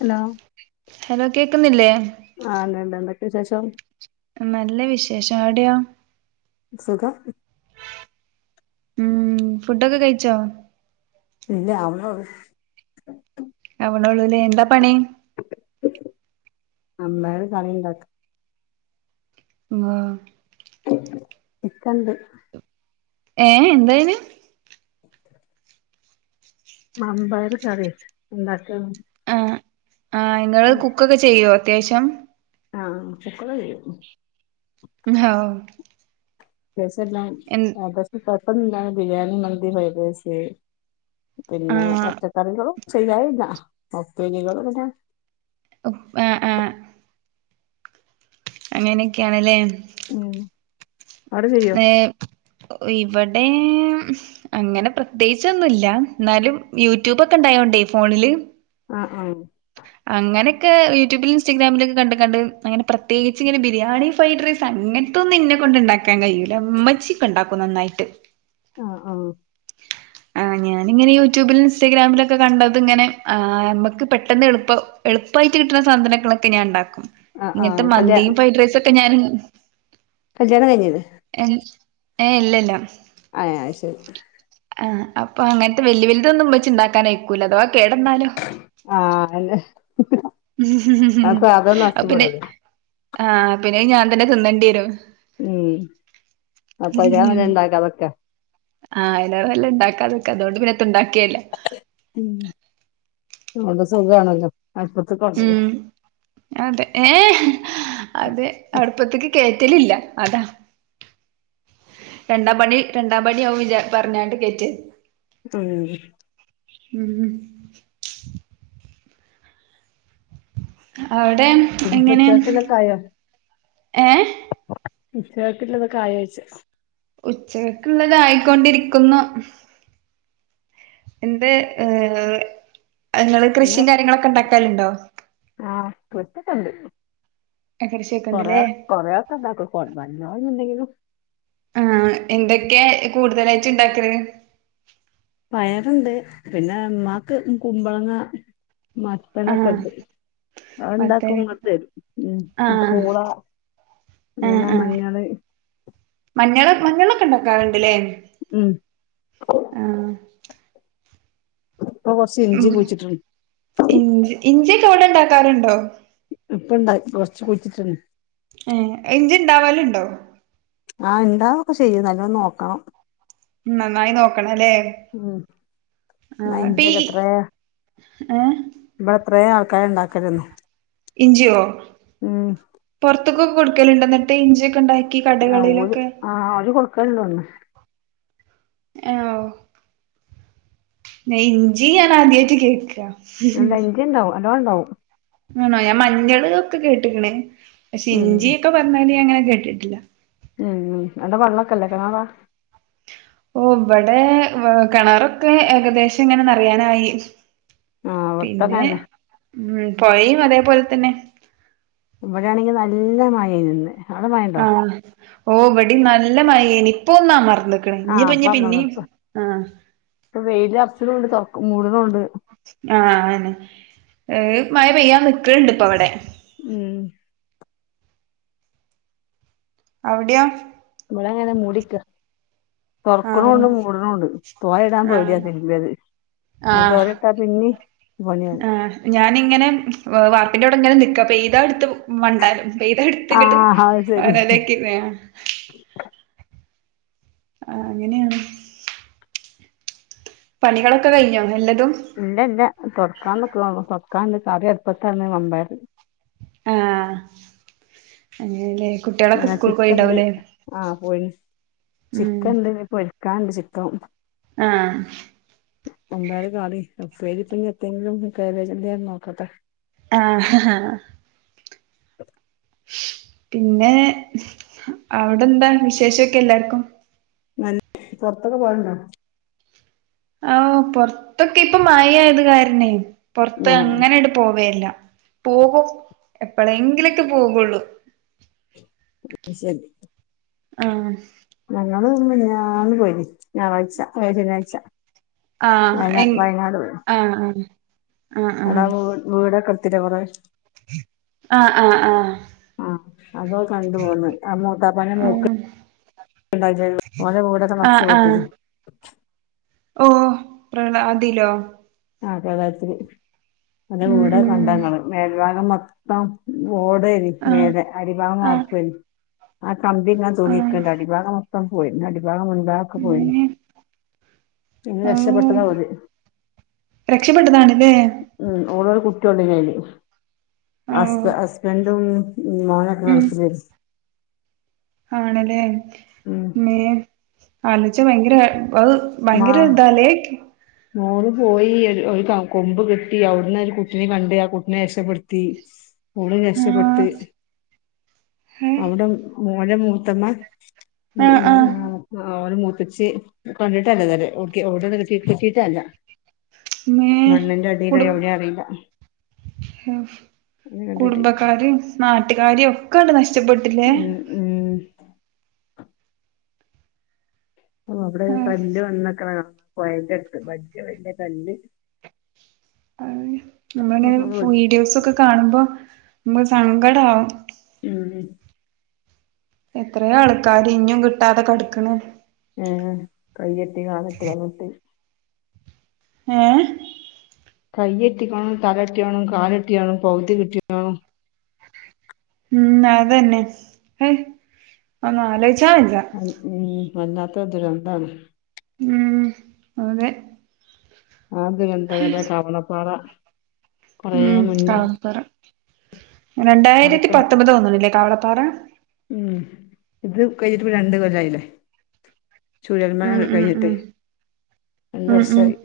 Hello hello കേക്കുന്നില്ലേ? ആണ്ട്ണ്ട് എന്തൊക്കെ വിശേഷം? നല്ല വിശേഷം. അവടെയോ? സുഖം. ഉം ഫുഡ്ഡോക്കെ കഴിച്ചോ? ഇല്ല ആവുണോള്ളു. ആവണോള്ളൂലെ. എന്താ പണി? വൻമ്പയറ് കറിണ്ടാക്കാ. ആഹ്. ഇക്കണ്ട്. ഏഹ് എന്തയ്ന്? [inaudible] വൻമ്പയ്റ് കറിയാ ഇണ്ടാക്കണ്. ആഹ് ഇങ്ങള് കുക്കൊക്കെ ചെയ്യോ അത്യാവശ്യം. ആഹ് കുക്കോള് ചെയ്യും. ആഹ്. അത്യാവുസ്യല്ലാം. എൻ [unintelligible] കോയപ്പോന്നൂല്ലാതെ ബിരിയാണി മന്തി ഫൈഡ്രൈസ് ആ പിന്നെ പച്ചക്കറികളും ചെയ്യാറില്ല. ഉപ്പേരികള് പിന്നെ അപ് ഏ അങ്ങനൊക്കെയാണലെ. ഉം അവടെ ചെയ്യ ഏഹ് ഇവടെ, അങ്ങനെ പ്രത്യേകിചൊന്നൂല. ഇന്നാലും യൂട്യൂബ്ക്കെ ണ്ടായോണ്ടെ ഫോണില്, ആഹ് ആ. അങ്ങനെക്കെ യൂട്യൂബിൽ ഇൻസ്റ്റഗ്രാമിലൊക്കെ കണ്ട കണ്ട്, അങ്ങനെ പ്രത്യേകിച്ച് ഇങ്ങന ബിരിയാണി ഫ്രൈഡ്റയ്സ്, തന്നക്കും ഇന്ന കൊണ്ട് ണ്ടാക്കാൻ കഴിയൂല. ഇമ്മച്ചിക്ക ഇണ്ടാക്കും നന്നായിട്ട്. ആഹ് ആഹ. ഞാനീങ്ങനെ യൂട്യൂബിലും ഇൻസ്റ്റാഗ്രാമിലൊക്കെ കണ്ടത് ഇങ്ങനെ, ആ നമ്മക്ക് പെട്ടെന്ന് എളുപ്പം എളുപ്പായിട്ട് കിട്ടണ സാധനങ്ങളൊക്കെ ഞാൻ ഉണ്ടാക്കും. ആഹ് ആഹ് ഇങ്ങനത്തെ കല്യാ മന്തിയും ഫ്രൈഡ് റൈസക്കെ ഞാൻ, കല്യാണം കഴഞ്ഞില്ലേ? എൻ ഏഹ് ഇല്ലല്ല. ആ അഹ് ശരി. ആഹ് അപ്പ അങ്ങനത്തെ വലിയ വലുതൊന്നുമ്മച്ചി ണ്ടാക്കാനയ്ക്കൂല അഥവാ കേടന്നാലോ. ആഹ് അല്ലെ. അ പിന്നെ, ആഹ് പിന്നെ ഞാൻ തന്നെ തിന്നേണ്ടി വരും. ഉം അപ്പൊയി [unintelligible] ഉണ്ടാകാതക്ക. ആഹ് അയിനാറനല്ലത് ഉണ്ടാക്കാതെക്കെ അതുകൊണ്ട് പിന്ന ഉണ്ടാക്കിയല്ലേ ഉം അതോണ്ട് സുഖണല്ലോ അട്പത്ത്കോണ്ടല്ലോ ഉം അതെ ഏ അതെ അടുപ്പത്തേക്ക് കേറ്റലില്ല അതാ രണ്ടാം പണി രണ്ടാം പണിയാവും വിച പറഞ്ഞാണ്ട് കേറ്റിയ ഉം ഉം അവിടെ ഉം എങ്ങനെ ഉച്ചക്കലൊക്കെ ആയോ ഏഹ് ഉച്ചക്ക്ഇള്ളതൊക്കെ ആയിവെച്ച് ഉച്ചകക്കുള്ളതായിക്കൊണ്ടിരിക്കുന്നു എന്തെ ഏ നിങ്ങള് ഇന്ന് കൃഷിയും കാര്യങ്ങളൊക്കെ ഉണ്ടാക്കാലുണ്ടോ ആഹ് കൊറച്ചക്കണ്ട് കൃഷിയൊക്കെ കൊറ ഇണ്ട്ല്ലേ കൊറയാ [unintelligible] നല്ല പോലെന്തെങ്കിലും ആഹ് എന്തൊക്കെയ കൂടുതലായിട്ട് ഇണ്ടാക്കല് പയറണ്ട് പിന്നെ മ്മാക് കുമ്പളങ്ങ മത്തനൊക്കെ ആഹ് ഉണ്ട് മത്തന് ഉണ്ടാക്കും ഇങ്ങത്തെരും ഉം ആഹ് കൂള ആഹ് പൂള ആഹ് മഞ്ഞള് മഞ്ഞള് മഞ്ഞളൊക്കെ ഉണ്ടാക്കാറുണ്ടല്ലേ ഉം ആഹ് ഇപ്പ കുറച്ച് ഉം ഇഞ്ചി കുയിച്ചിട്ടട്ടുണ്ട് ഇഞ്ചി ഇഞ്ചിയൊക്കെ അവിടെ ഉണ്ടാക്കാറുണ്ടോ ഇപ്പ ഇണ്ടാക്കി കുറച്ച് കുയിച്ചിട്ടുണ് ഏ ഇഞ്ചി ഇണ്ടാവലുണ്ടോ ആഹ് ഇണ്ടാവോക്കെ ചെയ്യും നല്ലോ നോക്കണം നന്നായി നോക്കണല്ലേ ഉം ആഹ് ടി ഇഞ്ചിയൊക്കെ എത്രേ ഏഹ് ഇവിടെ എത്രയും ആൾക്കാർണ്ടാക്കരുന്ന് ഇഞ്ചിയോ പൊറത്തക്കൊക്കെ കൊടുക്കലുണ്ടോ എന്നിട്ട് ഇഞ്ചിയൊക്കെ ഉണ്ടായി ആഹ് ഓര് അവര് കൊടുക്കലുണ്ടോന്ന് ഏഹ് ന ഇഞ്ചി ഞാനാദ്യായിട്ടു കേൾക്ക ഇഞ്ചി ഉണ്ടാവും നല്ലോണ്ടാവും ആണോ ഞാൻ മഞ്ഞളോക്കെ കേട്ടിക്കണെ പക്ഷെ ഉം ഇഞ്ചിയൊക്കെ പറഞ്ഞല് അങ്ങനെ കേട്ടിട്ടില്ല ഉം അവ്ട വള്ളൊക്കെല്ലേ കെണറാ ഓ ഇവിടെ കിണറൊക്കെ ഏകദേശം ഇങ്ങനെ നറയാനായി ആഹ് പിന്നെ ഇവട്ത്തങ്ങനന്നെ ഉം പായലും അതേപോലെ തന്നെ ഇവിടെ ആണെങ്കി നല്ല മാഴയാരിന്ന് ആഹ് ഓ ഇവടി നല്ല മയേനി ഇപ്പൊ ഒന്നാമർന്ന് ക്കണ് ആഹ് ഇനിയിപ്പം ഇഞ്ഞി ഇപ്പ ഇപ്പ പിന്നെയും ഇപ്പൊ ആഹ് ഇപ്പൊ വെയില് [unintelligible] ആഹ് ആന്ന് ഈ മഴ പെയ്യാൻ നിക്കണിണ്ട് ഇപ്പം അവിടെ ഉം അവിടെയോ ഇവിടെ അങ്ങനെ മൂടിക്ക തൊറക്ക്ണ് ആഹ് ഉണ്ട് മൂടണ് ഉണ്ട് തോര ഇടാൻ പേടിയാ ആഹ് [unintelligible] അത് ആഹ് അതുപോലിട്ട പിന്നെയും പണിയാവും ഞാൻ ഇങ്ങനെ വാർപ്പിന്റെവിടെ ഇങ്ങനെ നിക്കാ പെയ്താ ഇടുത്ത് മണ്ടാലോ പെയ്താ ഇട് ത്തികിട്ടും ആഹ് അത് ശരി [unintelligible] ആഹ് അങ്ങനെയാണ് പണികളൊക്കെ കഴിഞ്ഞോ എല്ലതും ഇല്ല ഇല്ല തൊടക്കാൻ നിക്ക്‌ണൊള്ളൂ തൊട്ക്കാന്ണ്ട് കറി അടുപ്പാത്താന്ന് വമ്പയറ് ആ അങ്ങനല്ലേ കുട്ട്യാളൊക്കെ പിന്നെ സ്കൂൾക്ക്‌ ചിക്കൻണ്ട് പോയിണ്ടാവുലേ ആഹ് പോയിണ് ഉം ചിക്കൻ ഇണ്ട് ഇനി പൊരിക്കാൻ ഇണ്ട് ചിക്കൻ ആഹ് വമ്പയർ കാളി ഉപ്പേരി ഇപ്പൊ ഇനി എത്തിയെങ്കിലും കേബേജിൻ്റെ നോക്കട്ടെ ആഹ് പിന്നേ അവിടെ എന്താ വിശേഷൊക്കെ എല്ലാർക്കും നല്ല പൊറത്തൊക്കെ പോവലുണ്ടാ ഓ പൊറത്തൊക്കെ ഇപ്പം മയയായത് കാരണെ പൊറത്ത് ആഹ് അങ്ങനണ്ട് പോവേ ഇല്ല പോവും എപ്പളേങ്കിലൊക്കെ പോകുള്ളൂ അത്‌ ശെരി ആഹ് ഞങ്ങള് മിനിയാന്ന് പോയിനി ഞായറാഴ്ച അല്ല ശനിയാഴ്ച ആഹ് വയനാ എങ് ആഹ് ആഹ് ആഹ് എടാ വീ വീട് ഒക്കെ എട്ത്തീലെ കൊറേ ആഹ് ആഹ് ആഹ് ആഹ് അതോ കണ്ടു പോന്ന് ആ മൂത്താപ്പന്റെ മോക്ക്‌ ആഹ് ആഹ് ആഹ് [unintelligible] ഓഹ് പ്രള അതിലോ ആ പ്രളയത്തില് ഓന്റെ ഉം വീട് ഒക്കെ ഉം കണ്ടാ ഇങ്ങള് മേൽഭാഗം മൊത്തം ഓടേനി ആഹ് മേലെ അടിഭാഗം ആഹ് വാർപ്പേനി ആ കമ്പി ഇങ്ങനെ ആഹ് തൂങ്ങിനിക്ക്‌ണ്ട് അടിഭാഗം മൊത്തം പോയി ഇനി അടിഭാഗം മുൻഭാഗം ഒക്കെ പോയിന്ന് അങ്ങനെ അയിന്ന് രക്ഷപെട്ടതാ ഓര് രക്ഷപ്പെട്ടതാണ്ലേ ഉം ഓളൊരും കുട്ടിയും ഒള്ളേനി അയില് ഓ ഹസ്ബ ഹസ്ബൻ്റും ഉം മോനൊക്കെ ഗൾഫിലേന്ന് ആണ്ലേ ഉം ഇമ്മേ ആലോയിച ഭയങ്കര അത് മാ ഭയങ്കര ഇതാലേ കേ മോള് പോയി ഒര് ഒരു കൊമ്പ് കിട്ടി അവിട്ന്ന് ഒരു കുട്ടിനേം കണ്ട് ആ കുട്ടിനെ രക്ഷപെടുത്തി [unintelligible] ഓള് രക്ഷപ്പെട്ട് ആഹ് അവിടെ ഓരെ മൂത്തമ്മ ഉം ആഹ് ഉം ആഹ് ആ ഓരെ മൂത്തച്ചി കണ്ടിട്ടല്ല ഇതുവരെ ഓകെ ഓടെ [unintelligible] അല്ല മേ മണ്ണിന്റെ അടീലായി എവിടെയാ അറീല്ല കുടുംബക്കാരേം നാട്ട്ക്കാരേം ഒക്കെ അണ്ട് നഷ്ടപ്പെട്ടു ഉം ഉം ഓ അവിടെ ആഹ് കല്ല് വന്ന്ക്ക്ണ കാണ പൊയേന്റട്ത്ത് വല്ല്യ വല്ല്യ കല്ല് അപ്പൊ വീഡിയോസ് ഒക്കെ കാണുമ്പോ ഇമ്മക്ക് സങ്കടാവും ഉം എത്രയേ ആൾക്കാര് ഇനിം കിട്ടാതെ കെടക്ക്‌ണ് ഉം കൈയെട്ടി കാലറ്റ് കളഞ്ഞിട്ട് ഏഹ് കയ്യെത്തിക്കോനും തല കിട്ട്യോനും കാലെട്ട്യോനും പകുതി കിട്ടിക്കോനും ഉം അതെന്നെ അഹ് ഒന്നാലോച്ചാ വെജ്ജ ഉം വല്ലാത്ത ദുരന്താണ് ഉം അതെ അത് ദുരന്തല്ലേ കവലപ്പാറ ഉം കവളപ്പാറ രണ്ടായിരത്തി അവിടൊക്കെ വ- പത്തൊമ്പതാ തോന്ന്ണ്ല്ലേ കവളപ്പാറ ഉം ഇത് കഴിഞ്ഞിട്ടിപ്പം രണ്ട് കൊല്ലായിലേ ചൂരൽ ഉം മല ഉം കയിഞ്ഞിട്ട് ഉം രണ്ട് ഉം ഉം വർഷായി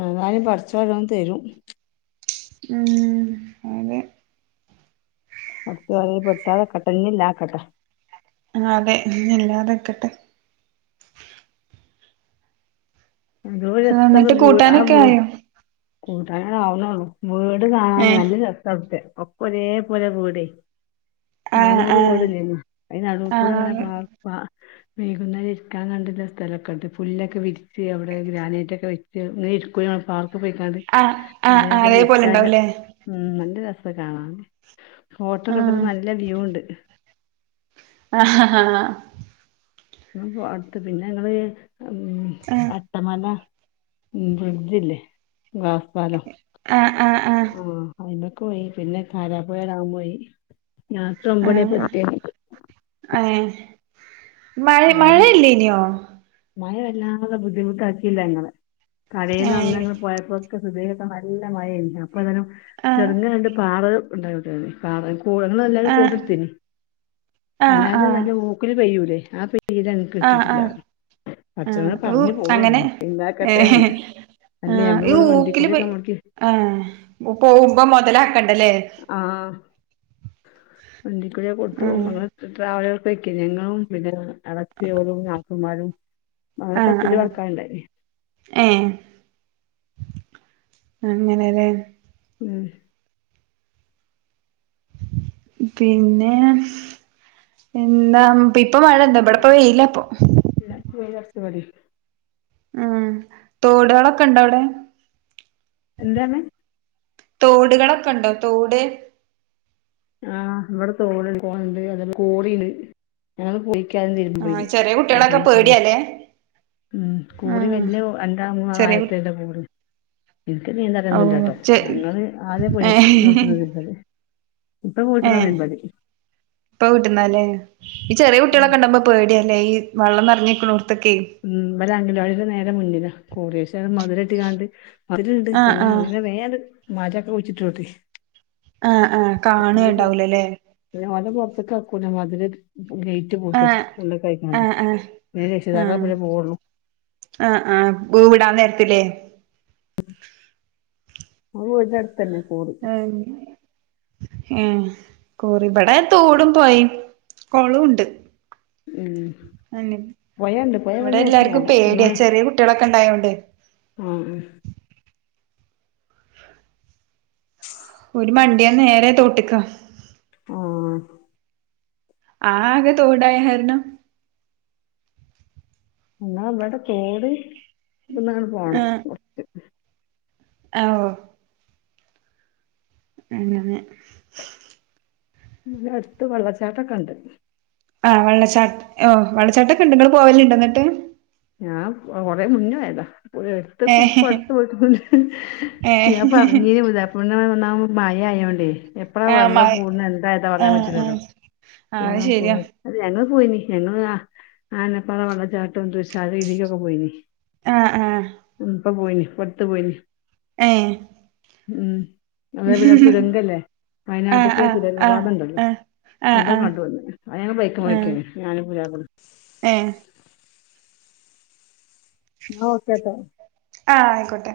എന്നാലും പടച്ചോൻ വല്ലതും തരും ഉം അതെ അവർക്ക് വേണേങ്കിൽ പട്ടാല ഇഞ് ഇല്ലാക്കട്ടെ ആഹ് അതെ ഇന്ന് എല്ലാവിടെ നിക്കട്ടെ എന്തോ രസള്ള എന്നിട്ട് വീടാ കൂട്ടാനൊക്കെ ആയോ കൂടാനാവുന്നേ ഉള്ളൂ വീട് ഏ കാണാന് നല്ല രസമുണ്ട് ഒരേ പോലെ വീട് ആ നാനൂറ് ആ വീട് ഇല്ലേ ആ നടുവിൽ കൂടെ അങ്ങനെ, പോപ. വൈകുന്നരം ഇരിക്കാൻ കണ്ടില്ല സ്ഥലമൊക്കെ ഉണ്ട് പുല്ലൊക്കെ വിരിച്ച് അവിടെ ഗ്രാനൈറ്റ് ഒക്കെ വെച്ച്ക്ക് നീ സ്കൂളിൽ നിന്ന് വരുമ്പോൾ പാർക്ക് പോയി കണ്ട് ആഹ് ആഹ് ആഹ് ഒരേപോലെ ഉണ്ടാവൂല്ലേ ഉം നല്ല രസം കാണാം ആ ഫോട്ടോക്കെടുത്തിട്ട് നല്ല വ്യൂ ഉണ്ട് ആഹ് ആഹ് ഹാ അടുത്ത് പിന്നെ ങ്ങള് ഉം ആ അട്ടമല ഉം ബ്രിഡ്ജില്ലേ ഗ്ലാസ് പാലം ആ ആ ആ ആഹ് അയിലൊക്കെ പോയി പിന്നെ കവലപാറയിൽ അവൻ പോയി ലാസ്റ്റ് ഒമ്പതര ആയപ്പോഴേക്ക് എത്തിയത് ആഹ് മഴ മഴയില്ലേനോ മഴ വല്ലാതങ്ങ് ബുദ്ധിമുട്ടാക്കിയില്ല ഇങ്ങളെ കടയിൽ ഏ വന്ന് നിങ്ങൾ പോയപ്പോ നല്ല മഴയില്ല അപ്പൊ അതും ആ ചെറിയ രണ്ട് പാറൽ ഉണ്ടാവുണ്ട് പാറൽ ഇവിടെന്നാല്ലാരും ആ കുടയെടുത്തിന് ആ അല്ലാതെ നല്ല ആ ഊക്കിന് പെയ്യൂലേ ഇതെനിക്ക് ആ കിട്ടിയിട്ടില്ല ആ അവര് ആഹ് പടച്ചോനെ ഊ പറഞ്ഞ് അങ്ങനെ പോവല്ലേ ഇണ്ടാക്കട്ടെന്ന് ഏഹ് അല്ലെങ്കിൽ ആഹ് നമ്മള് ഈ പോകുന്ന വണ്ടി ഊക്കില് കൂലി പോയി കൂട്ടിക്കേ ആഹ് ഇപ്പ മുതലാകുന്നണ്ടല്ലേ ആഹ് വണ്ടിക്ക് പോയാ പൊട്ടു ഓ ഉം മോളേ ട്രാവലർ ബുക്ക് ചെയ്തിനു ഞങ്ങളും പിന്നെ ഇടച്ച ഓരും നാത്തൂന്മാരും നമ്മളൊക്കെ ആഹ് പിരിവ് ആഹ് കൊട്ക്കണ്ടായി ഏഹ് അങ്ങനെല്ലേ ഉം പിന്നെ എന്താ ഇപ്പൊ മഴ ഇണ്ടാ ഇവിടെ ഇപ്പം വെയിലാ ഇപ്പൊ ഇല്ല വെയിലറച്ച് തുടങ്ങി ഉം തോടുകളൊക്കെ ഉണ്ട അവിടെ എന്താണ് തോടുകളൊക്കെ ഉണ്ടോ തോട് ആഹ് ഇവിടെ തോട് ഇണ്ട് അതെല്ല ക്വാറിണ്ട് ഞങ്ങള് കുളിക്കാനും തിരുമ്പാനും ആഹ് പോയിന് ചെറിയ കുട്ടികളൊക്കെ അതാണ് പോയത് പേടിയാല്ലേ ഉം ക്വാറി ആഹ് വല്ല്യ രണ്ടോ മൂന്നോ ആള ചെറിയ കുട്ടി ആയത്തിലുള്ള ക്വാറി എനിക്ക് ഓ നീന്തറിയൊന്നുല്ലട്ടോ ചെ ഞങ്ങള് ആദ്യം പോയിട്ടു ഏഹ് വന്നു ഇപ്പം ഏഹ് [unintelligible] ഇപ്പ വീട്ടുന്ന അല്ലേ ഈ ചെറിയ കുട്ടികളൊക്കെ ഉണ്ടാവുമ്പോ പേടിയ അല്ലേ ഈ വള്ളം നിറഞ്ഞിരിക്കണൂർത്തൊക്കെ ഉം ഇവരെ അംഗനവാടിയുടെ നേരെ മുന്നില ക്വാറി പക്ഷേ അത് മതിലെ ട്ടികാണ്ട് ആഹ് പിന്നെ ആഹ് അങ്ങനെ വേം അങ്ങട്ംമരൊക്കെ കുഴ്ച്ട്ടൂട് ആഹ് ആഹ് കാണെണ്ടാവൂലലേ ഒരുപാട്പൊർത്ത്ക്ക് എർക്കൂല മതില്ഇഗേ പൂട്ടും ആഹ് ഉളളാകാകാണ്ട ആഹ് ആഹ് രക്ഷിതാക്കളെ ആഹ് പിന്നെ പോവൊള്ളൂ ആഹ് ആഹ് ബൂവിടാൻനേരത്ത്ലേ വീട്നട്തന്നെ കൂട് [unintelligible] ഏഹ് കുറി ഇവടെ തോടും പോയിം കൊളൂംണ്ട് ഉം അനെ പൊഴണ്ട് പൊഴ ഇവടെ ഇവട്ന്ന് കൊർച്ച് എല്ലാർക്കും പോണം പേട്യാ ചെറിയ കുട്യാളൊക്കെ ഇണ്ടായോണ്ട് ഉം ഉം ഓര് മണ്ടിയാനേരെ തോട്ട്ക്കാ. ആഹ് ആകെ തോടായ കാര്ണം. എന്നാ ഇവിടെ തോട് ഇവ്ട്ന്നങ്ങട് പോണം കൊ ആഹ് ഓ അങ്ങെനെ വ്ടെ അട്ത്ത് വെള്ളച്ചാട്ടൊക്കെണ്ട്. ആഹ് വെള്ളച്ചാട്ട് ഓ വെള്ളച്ചാട്ടൊക്കെണ്ട് ഇങ്ങള് പോവല്ണ്ടെന്നിട്ട്? ഞാംകൊറെ മുന്നോയതാ പൊ ഏഹ് ഇപ്പട്ത്ത്പോയിട്ടൊള്ളു ഏഹ് ഞാപറഞ്ഞീന [unintelligible] നന്നാവും മയ ആയോണ്ടേ എപ്പഴ ആഹ് വെള്ളം മഴ കൂട്ണ്എന്തായേതാ പറയാൻ ആഹ് പറ്റൂലല്ലോ ആഹ് ആഹ് അത് പോണംപോ ശെരിയാ അത് ഞങ്ങള്പോയീന് ഞങ്ങള് ആ ആനപ്പാറ വെള്ളച്ചാട്ടോം തുശാരഗിരീക്കൊക്കെ പോയീനി. ആഹ് ആഹ് ഇപ്പ പോയീനീ പ്പട്ത്ത്പോയീനീ ഏഹ് ഉം അതേ പിന്നെ തുരങ്കല്ലേ ആഹ് വയനാട്ട്ക്കെ ആഹ് ആഹ് തുരങ്കപാത ണ്ടല്ലോ. ആഹ് ആഹ് ആഹ് അതൊകണ്ടുവന്നു അത്ഞങ്ങ ബൈക്ക്മ്മെ ആഹ് പോയ്ക്കേയ്ന് ഞാനും പുതാപ്ളിം. ഏഹ് നോക്കട്ടെ. ആഹ് ആയ്ക്കോട്ടെ.